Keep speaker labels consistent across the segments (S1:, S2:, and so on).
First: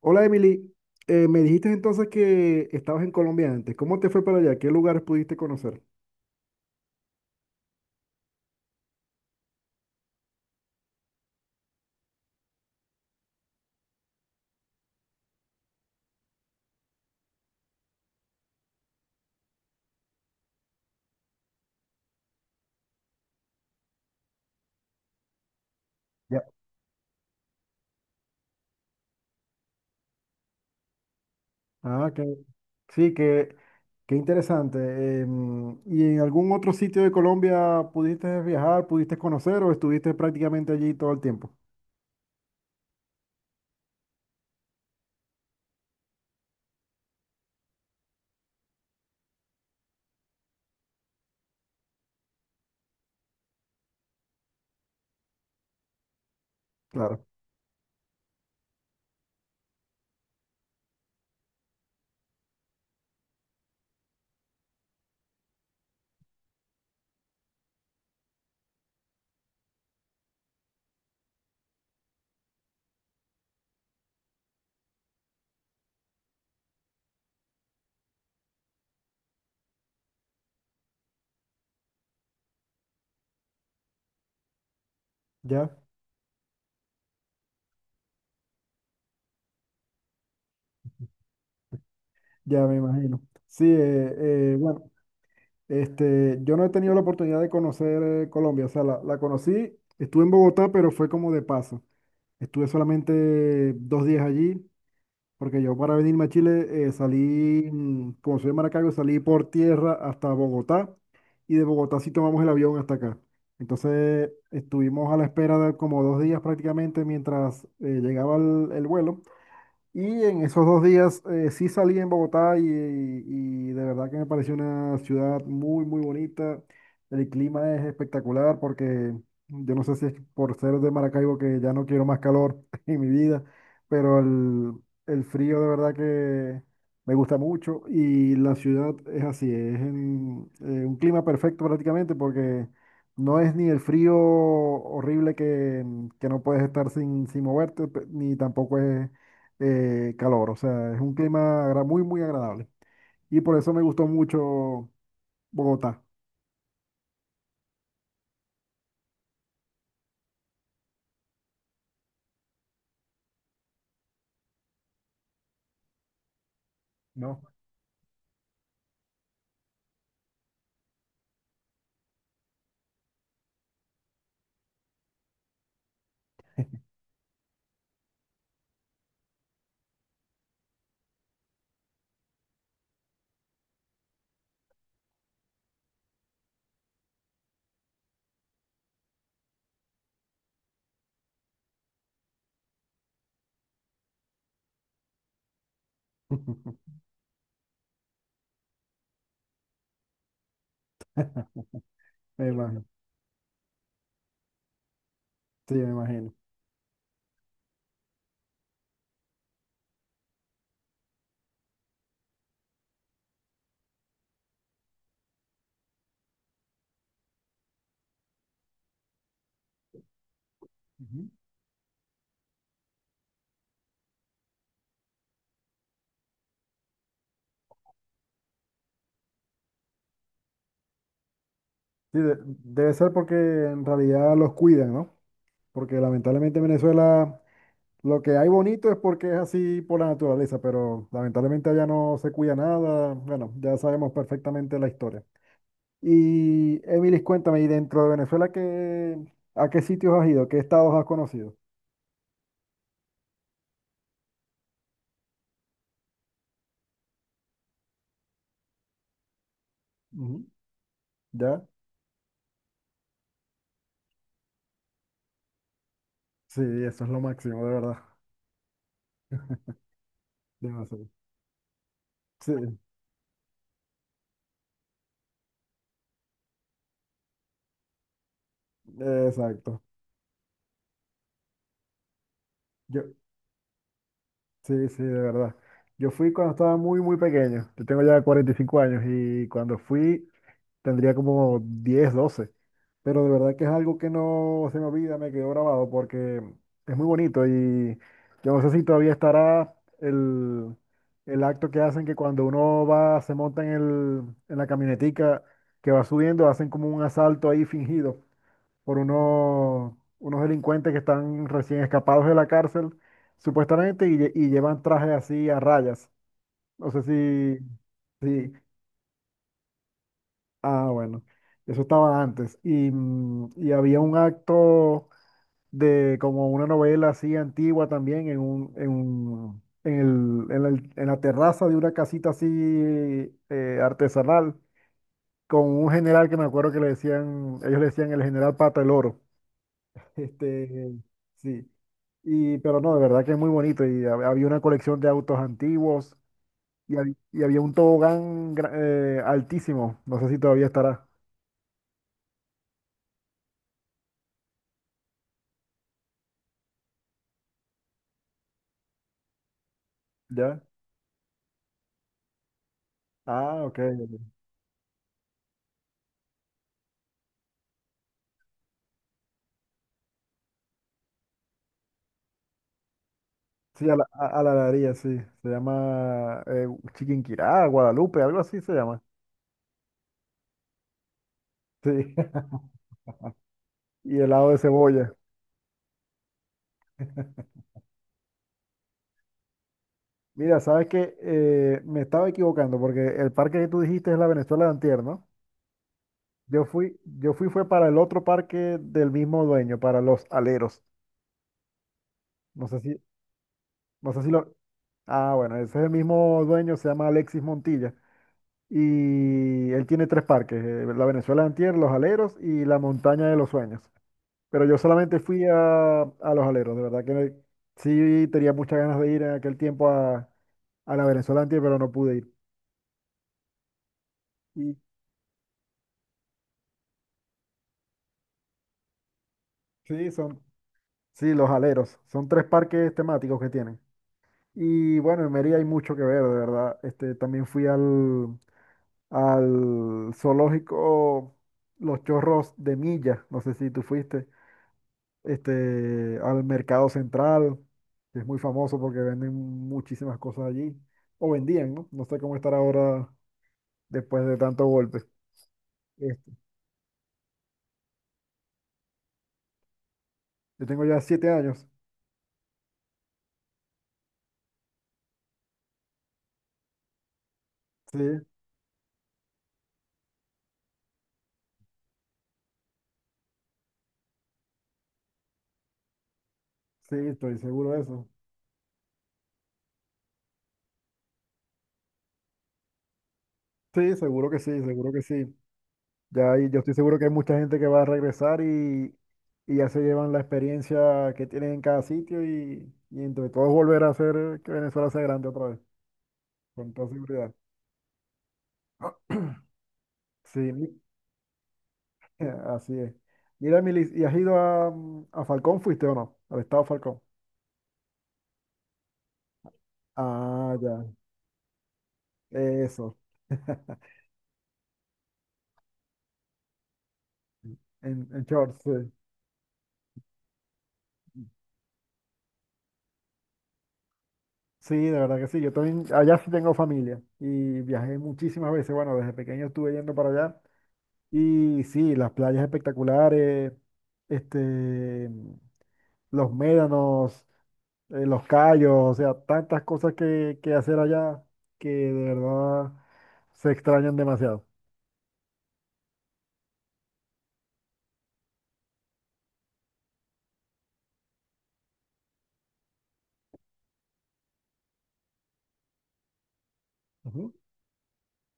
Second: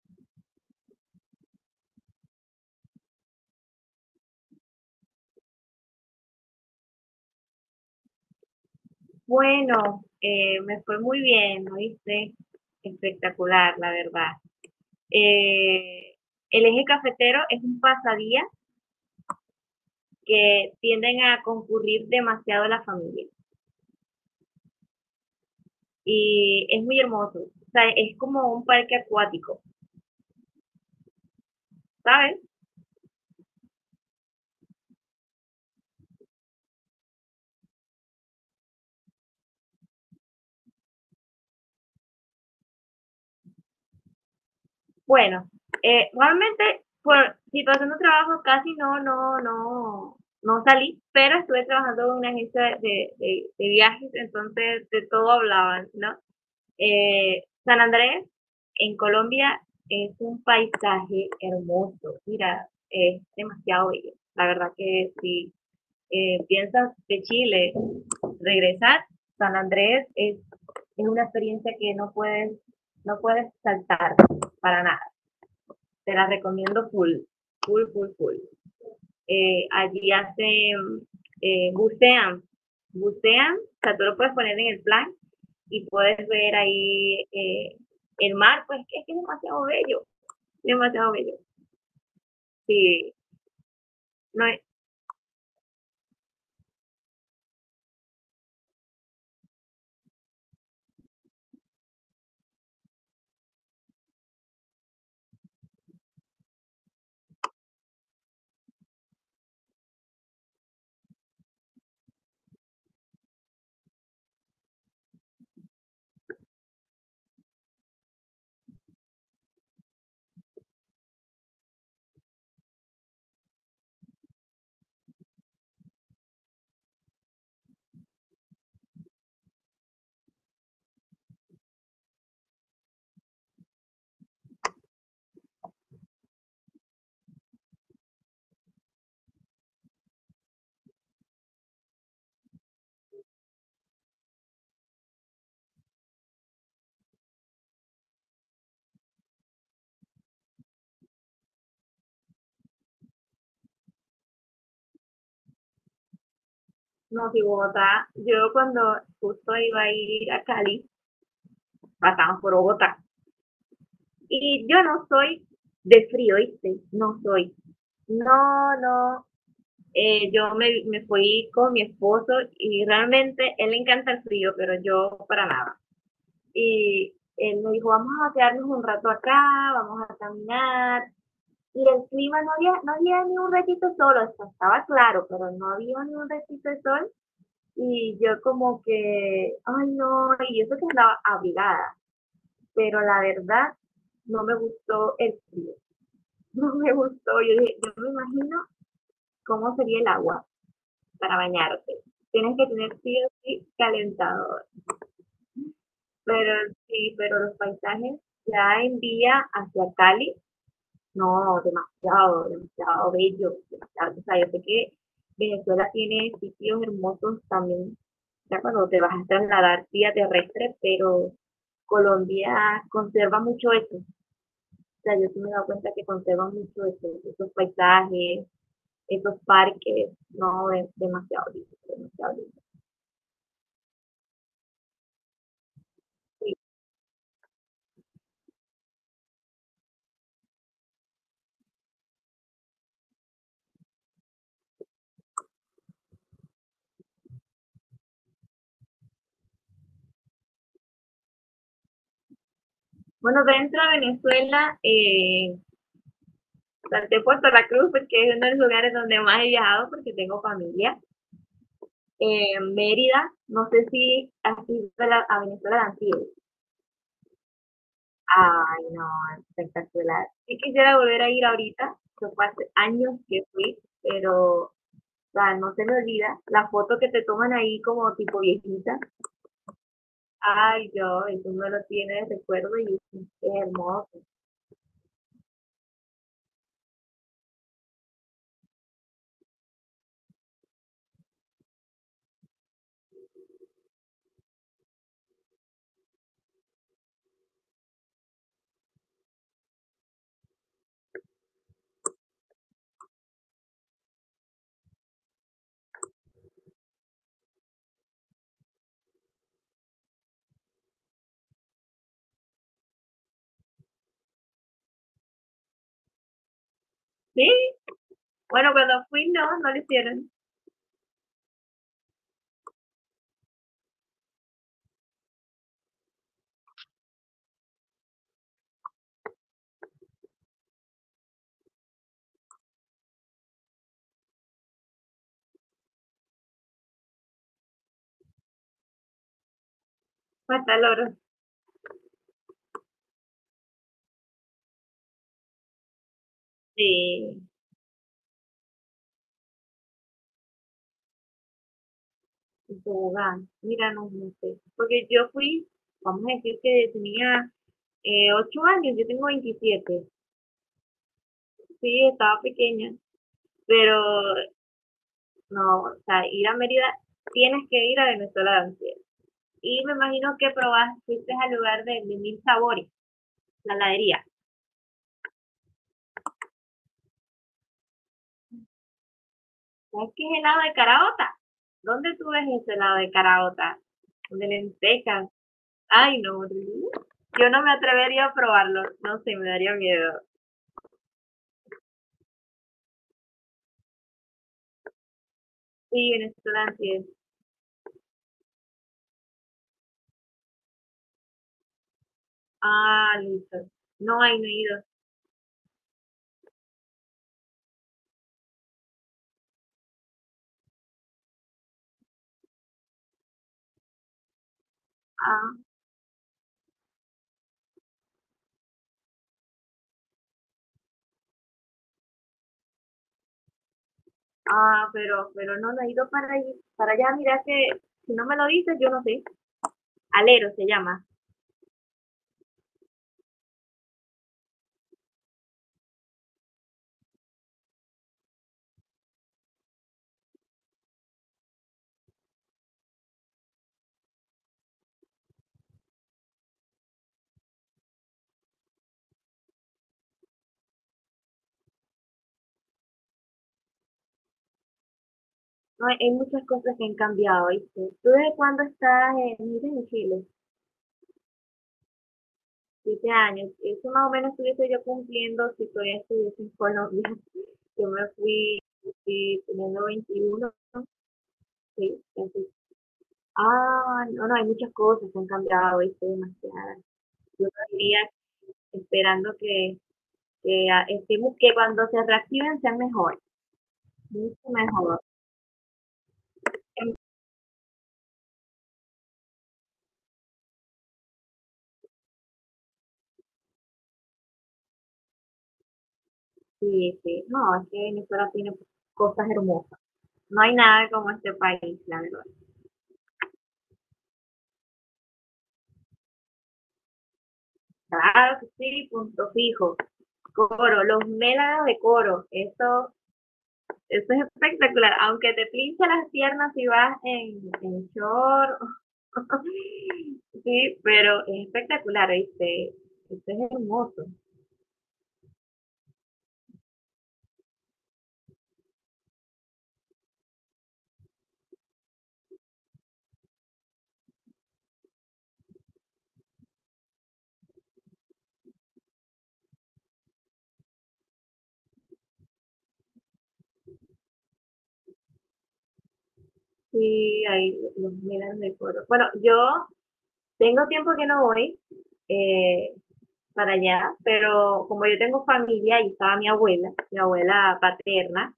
S1: Hola Emily. Me dijiste entonces que estabas en Colombia antes. ¿Cómo te fue para allá? ¿Qué lugares pudiste conocer?
S2: Bueno, me fue muy bien, ¿no viste? Espectacular, la verdad. Eh, el eje cafetero es un pasadía que tienden a concurrir demasiado la familia
S1: Ya.
S2: y es muy hermoso. O sea, es como un parque acuático,
S1: Ah,
S2: ¿sabes?
S1: sí, qué interesante. ¿Y en algún otro sitio de Colombia pudiste viajar, pudiste conocer o estuviste prácticamente allí todo el tiempo?
S2: Bueno, realmente por situación de trabajo casi no, no salí, pero estuve trabajando en una agencia de viajes, entonces de todo hablaban, ¿no?
S1: Claro,
S2: San Andrés, en Colombia, es un paisaje hermoso. Mira, es demasiado bello. La verdad que si piensas de Chile regresar, San Andrés es una experiencia que no puedes saltar para nada. Te la recomiendo full, full. Allí hacen, eh, bucean, bucean, o sea, tú lo puedes poner en el plan
S1: ya,
S2: y puedes ver ahí el mar, pues es que es demasiado bello, demasiado bello.
S1: ya me
S2: Sí,
S1: imagino. Sí,
S2: no, es-
S1: bueno, yo no he tenido la oportunidad de conocer Colombia, o sea, la conocí, estuve en Bogotá, pero fue como de paso. Estuve solamente dos días allí. Porque yo para venirme a Chile salí, como soy de Maracaibo, salí por tierra hasta Bogotá y de Bogotá sí tomamos el avión hasta acá. Entonces estuvimos a la espera de como dos días prácticamente mientras llegaba el vuelo y en esos dos días sí salí en Bogotá y de verdad que me pareció una ciudad muy, muy bonita. El clima es espectacular porque yo no sé si es por ser de Maracaibo que ya no quiero más calor en mi vida, pero el frío de verdad que me gusta mucho y la ciudad es así, un clima perfecto prácticamente porque no es ni el frío horrible que no puedes estar sin moverte, ni tampoco es calor, o sea, es un muy, muy agradable. Y por eso me gustó mucho Bogotá,
S2: no, si Bogotá, yo cuando justo iba a ir a Cali, pasamos por Bogotá. Y yo no soy de frío, ¿viste? No
S1: ¿no?
S2: soy. No, no. Yo me fui con mi esposo y realmente él le encanta el frío, pero yo para nada. Y él me dijo, vamos a quedarnos un rato acá, vamos a caminar. Y el clima, no había ni un ratito de sol, o sea, estaba claro, pero no había ni un ratito de sol. Y yo como que, ay no, y eso que andaba abrigada, pero la verdad no me gustó el frío, no me gustó. Yo dije, yo me imagino cómo sería el agua para bañarte.
S1: Me
S2: Tienes que
S1: imagino,
S2: tener sí o sí calentador.
S1: sí, me imagino.
S2: Pero sí, pero los paisajes ya en día hacia Cali. No, demasiado, demasiado bello, demasiado. O sea, yo sé que Venezuela tiene sitios hermosos también, ya cuando te vas a trasladar vía terrestre,
S1: Ujú.
S2: pero Colombia conserva mucho eso. O sea, yo sí me he dado cuenta que conserva mucho eso, esos paisajes, esos parques, no, es demasiado lindo,
S1: Sí,
S2: demasiado lindo.
S1: debe ser porque en realidad los cuidan, ¿no? Porque
S2: Sí.
S1: lamentablemente en Venezuela lo que hay bonito es porque es así por la naturaleza, pero lamentablemente allá no se cuida nada. Bueno, ya sabemos perfectamente la historia. Y Emilis, cuéntame, ¿y dentro de Venezuela a qué sitios has ido? ¿Qué estados has conocido?
S2: Bueno, dentro de Venezuela, salté Puerto La Cruz porque es uno de los lugares donde más he viajado porque tengo
S1: Ujú.
S2: familia.
S1: ¿Ya?
S2: Mérida, no sé si has ido a Venezuela de Antilles.
S1: Sí, eso es lo máximo, de verdad.
S2: Ay, no, espectacular. Sí quisiera
S1: Demasiado.
S2: volver a ir ahorita, que fue
S1: Sí,
S2: hace años que fui, pero o sea, no se me olvida la foto que te toman ahí como tipo viejita.
S1: exacto.
S2: Ay, yo, eso me lo tiene de recuerdo y
S1: Yo,
S2: es hermoso.
S1: sí, sí, de verdad. Yo fui cuando estaba muy, muy pequeño. Yo tengo ya 45 años y cuando fui tendría como 10, 12. Pero de verdad que es algo que no se me olvida, me quedó grabado porque es muy bonito y yo no sé si todavía estará el, el acto que hacen que cuando uno va, se monta en en la camionetica que va subiendo, hacen como un asalto ahí fingido por unos delincuentes que están recién escapados de la cárcel, supuestamente, y, y llevan trajes así a rayas. No sé
S2: Sí,
S1: si,
S2: bueno, cuando fui no, no lo hicieron.
S1: ah, bueno, eso estaba antes. Y, y había un acto de como una novela así antigua también en en la terraza de una casita así artesanal, con un general que me acuerdo que le decían, ellos le decían el general Pata el Oro.
S2: Hasta el
S1: Este,
S2: oro.
S1: sí. Y, pero no, de verdad que es muy bonito. Y había una colección de autos antiguos y,
S2: Sí,
S1: y había un tobogán altísimo. No sé si todavía estará.
S2: en tobogán. Mira, no, no sé. Porque yo fui, vamos a decir que tenía 8 años, yo tengo 27.
S1: ¿Ya?
S2: Sí, estaba pequeña,
S1: Ah, ok.
S2: pero no, o sea, ir a Mérida, tienes que ir a Venezuela de Ansiedad. Y me imagino que probaste, fuiste al lugar de Mil Sabores, la
S1: Sí,
S2: heladería.
S1: a la heladería, sí. Se llama Chiquinquirá, Guadalupe, algo así se llama.
S2: ¿Sabes qué es helado de caraota?
S1: Sí.
S2: ¿Dónde tú ves ese helado de caraota?
S1: Y
S2: De
S1: helado de cebolla.
S2: lentejas. Ay, no, yo no me atrevería a probarlo. No sé, me daría miedo.
S1: Mira, sabes que me estaba equivocando porque el parque que tú dijiste es la Venezuela de antier, ¿no?
S2: Sí, Venezuela de Ansiedad.
S1: Yo fui fue para el otro parque del mismo dueño, para los aleros. No sé si,
S2: Ah, listo.
S1: no
S2: No
S1: sé si
S2: hay, no he
S1: lo.
S2: ido.
S1: Ah, bueno, ese es el mismo dueño, se llama Alexis Montilla. Y él tiene 3 parques, la Venezuela Antier, Los Aleros y la Montaña de los Sueños. Pero yo solamente fui
S2: Ah,
S1: a Los Aleros, de verdad que sí tenía muchas ganas de ir en aquel tiempo a la Venezuela Antier, pero no pude ir. Y
S2: ah, pero no, no he ido para allá. Mira que si no me lo dices, yo no sé.
S1: sí, son,
S2: Alero se llama.
S1: sí, Los Aleros, son 3 parques temáticos que tienen. Y bueno, en Mérida hay mucho que ver, de verdad. También fui al zoológico Los Chorros de Milla, no sé si tú fuiste, al Mercado Central, que es muy famoso porque venden muchísimas cosas allí, o vendían, ¿no? No sé cómo estar ahora después de tanto golpe.
S2: No, hay
S1: Este,
S2: muchas cosas que han cambiado, ¿viste? ¿Tú desde cuándo estás en, mira, en Chile?
S1: yo tengo ya 7 años,
S2: 7 años. Eso más o menos estuviese yo cumpliendo si todavía estuviese en Colombia. Yo
S1: sí,
S2: me fui, fui teniendo 21, ¿no? Sí, así. Ah, no, no, hay muchas cosas que han cambiado, ¿viste? Demasiadas.
S1: sí, estoy
S2: Yo
S1: seguro de
S2: estaría
S1: eso.
S2: esperando que, estemos, que cuando se reactiven sean mejores,
S1: Sí, seguro que
S2: mucho
S1: sí, seguro
S2: mejor.
S1: que sí. Ya, yo estoy seguro que hay mucha gente que va a regresar y ya se llevan la experiencia que tienen en cada sitio y entre todos volver a hacer que Venezuela sea grande otra vez, con toda
S2: Sí, sí,
S1: seguridad.
S2: no, es que Venezuela tiene cosas hermosas.
S1: Sí,
S2: No hay nada como este país, la verdad.
S1: así es. Mira, Milis, ¿y has ido a, a Falcón? ¿Fuiste o no? Al estado Falcón.
S2: Claro que sí, punto fijo.
S1: Ah, ya,
S2: Coro, los mélanos de coro, eso,
S1: eso.
S2: eso es espectacular. Aunque te pinche las piernas si vas en
S1: En
S2: short,
S1: shorts, sí.
S2: sí, pero es espectacular, ¿viste? Esto es hermoso.
S1: Sí, de verdad que sí. Yo también, allá sí tengo familia y viajé muchísimas veces. Bueno, desde pequeño estuve yendo para allá. Y sí, las playas espectaculares, este, los médanos, los callos, o sea, tantas cosas que hacer allá que de verdad se extrañan demasiado.
S2: Sí, hay los mélanos de coro. Bueno, yo tengo tiempo que no voy. Eh, para allá, pero como yo tengo familia y estaba mi abuela paterna,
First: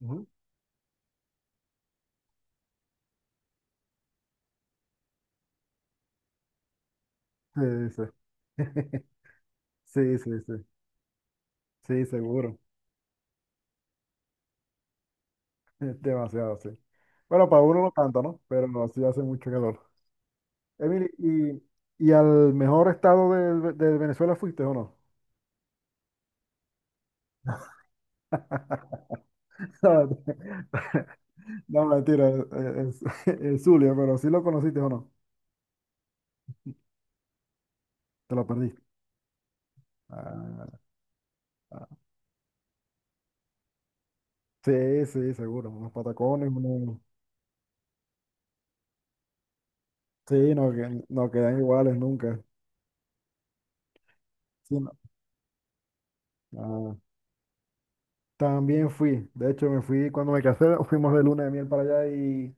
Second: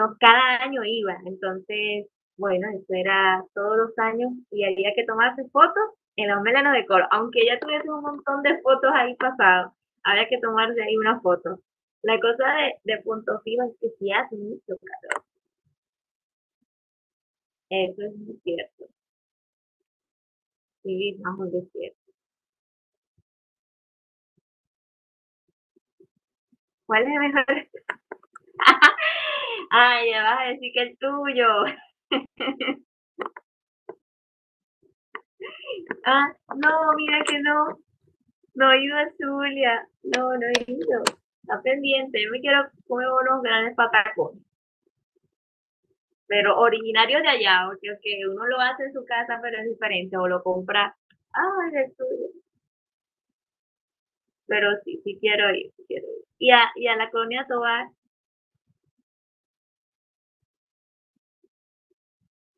S1: Ujú, ujú.
S2: cada año iba, entonces, bueno, eso era todos los años y había que tomarse fotos en los melanos de coro, aunque ya tuviese
S1: Sí, sí.
S2: un montón de fotos ahí pasadas,
S1: Sí,
S2: había
S1: sí,
S2: que
S1: sí.
S2: tomarse ahí una foto.
S1: Sí,
S2: La cosa
S1: seguro.
S2: de punto fijo es que sí hace mucho.
S1: Demasiado, sí. Bueno, para uno no
S2: Eso es
S1: tanto,
S2: muy
S1: ¿no? Pero
S2: cierto,
S1: no, sí hace mucho calor. Emily,
S2: sí, vamos a
S1: ¿
S2: decir.
S1: y al mejor estado de Venezuela fuiste o no?
S2: ¿Cuál es el mejor? Ay, ya vas a decir que el tuyo.
S1: No, mentira, es Zulia, pero sí lo conociste o no.
S2: Ah, no, mira que no.
S1: Te lo
S2: No
S1: perdiste.
S2: he ido a Zulia, no, no he
S1: Ah,
S2: ido. Está
S1: ah.
S2: pendiente, yo me quiero comer unos grandes patacones,
S1: Sí, sí, seguro. Unos patacones,
S2: pero
S1: unos-
S2: originarios de allá, porque okay, uno lo hace en su casa, pero es diferente, o lo
S1: Sí, no,
S2: compra,
S1: no quedan
S2: ah, de
S1: iguales nunca.
S2: Zulia. Pero
S1: Sí, no.
S2: sí, sí quiero ir, sí quiero ir. Y
S1: Ah,
S2: a la colonia Tobar,
S1: también fui. De hecho, me fui cuando me casé, fuimos de luna de miel para allá y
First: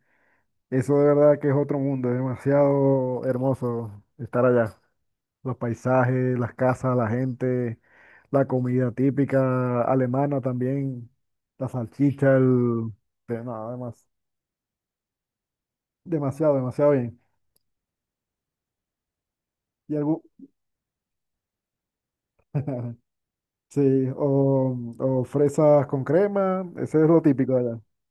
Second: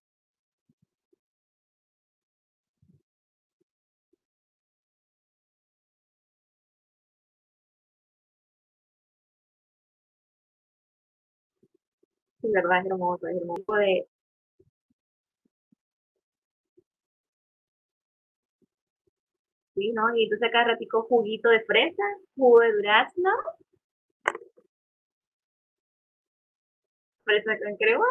S1: eso de verdad que es otro mundo. Es demasiado hermoso estar allá. Los paisajes, las casas, la gente, la comida típica alemana también, la salchicha,
S2: sí, verdad,
S1: el...
S2: es
S1: de
S2: hermoso
S1: Nada más.
S2: de,
S1: Demasiado, demasiado bien.
S2: sí,
S1: Y
S2: ¿no?
S1: algo,
S2: Y entonces acá ratico juguito de fresa, jugo de durazno,
S1: sí, o fresas con crema, ese es lo típico
S2: fresa
S1: de
S2: con
S1: allá.
S2: crema.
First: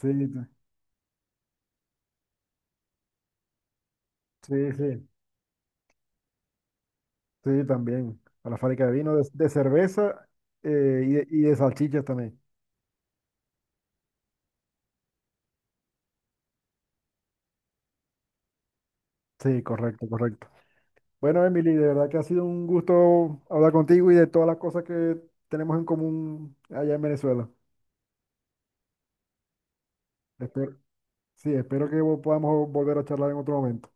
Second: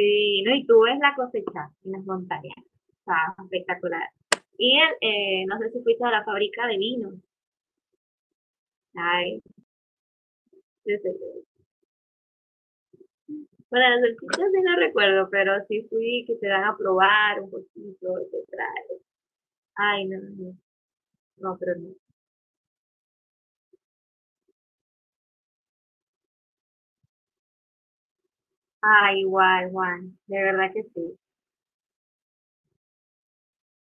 S1: Sí, t-
S2: no, y tú ves la cosecha en las montañas, está espectacular.
S1: sí,
S2: Y el,
S1: sí,
S2: no sé si fuiste a la fábrica de vino.
S1: sí, también. A la fábrica de vino,
S2: Ay,
S1: de cerveza
S2: sí, sí,
S1: y, y
S2: sí.
S1: de salchichas también.
S2: Bueno, las salchichas sí no recuerdo, pero sí fui que te dan a probar un poquito, te trae.
S1: Sí,
S2: Ay,
S1: correcto,
S2: no, no,
S1: correcto.
S2: no,
S1: Bueno,
S2: no,
S1: Emily,
S2: pero
S1: de
S2: no.
S1: verdad que ha sido un gusto hablar contigo y de todas las cosas que tenemos en común allá en Venezuela.
S2: Ay, guay, Juan, de verdad
S1: Espero,
S2: que sí.
S1: sí, espero que podamos volver a charlar en otro momento.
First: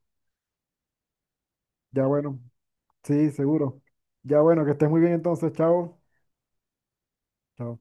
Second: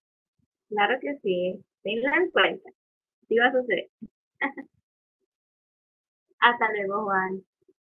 S2: Claro que sí.
S1: Ya
S2: Tengan en
S1: bueno,
S2: cuenta,
S1: sí,
S2: sí va a
S1: seguro.
S2: suceder.
S1: Ya bueno, que estés muy bien entonces, chao.
S2: Hasta luego, Juan.
S1: Chao.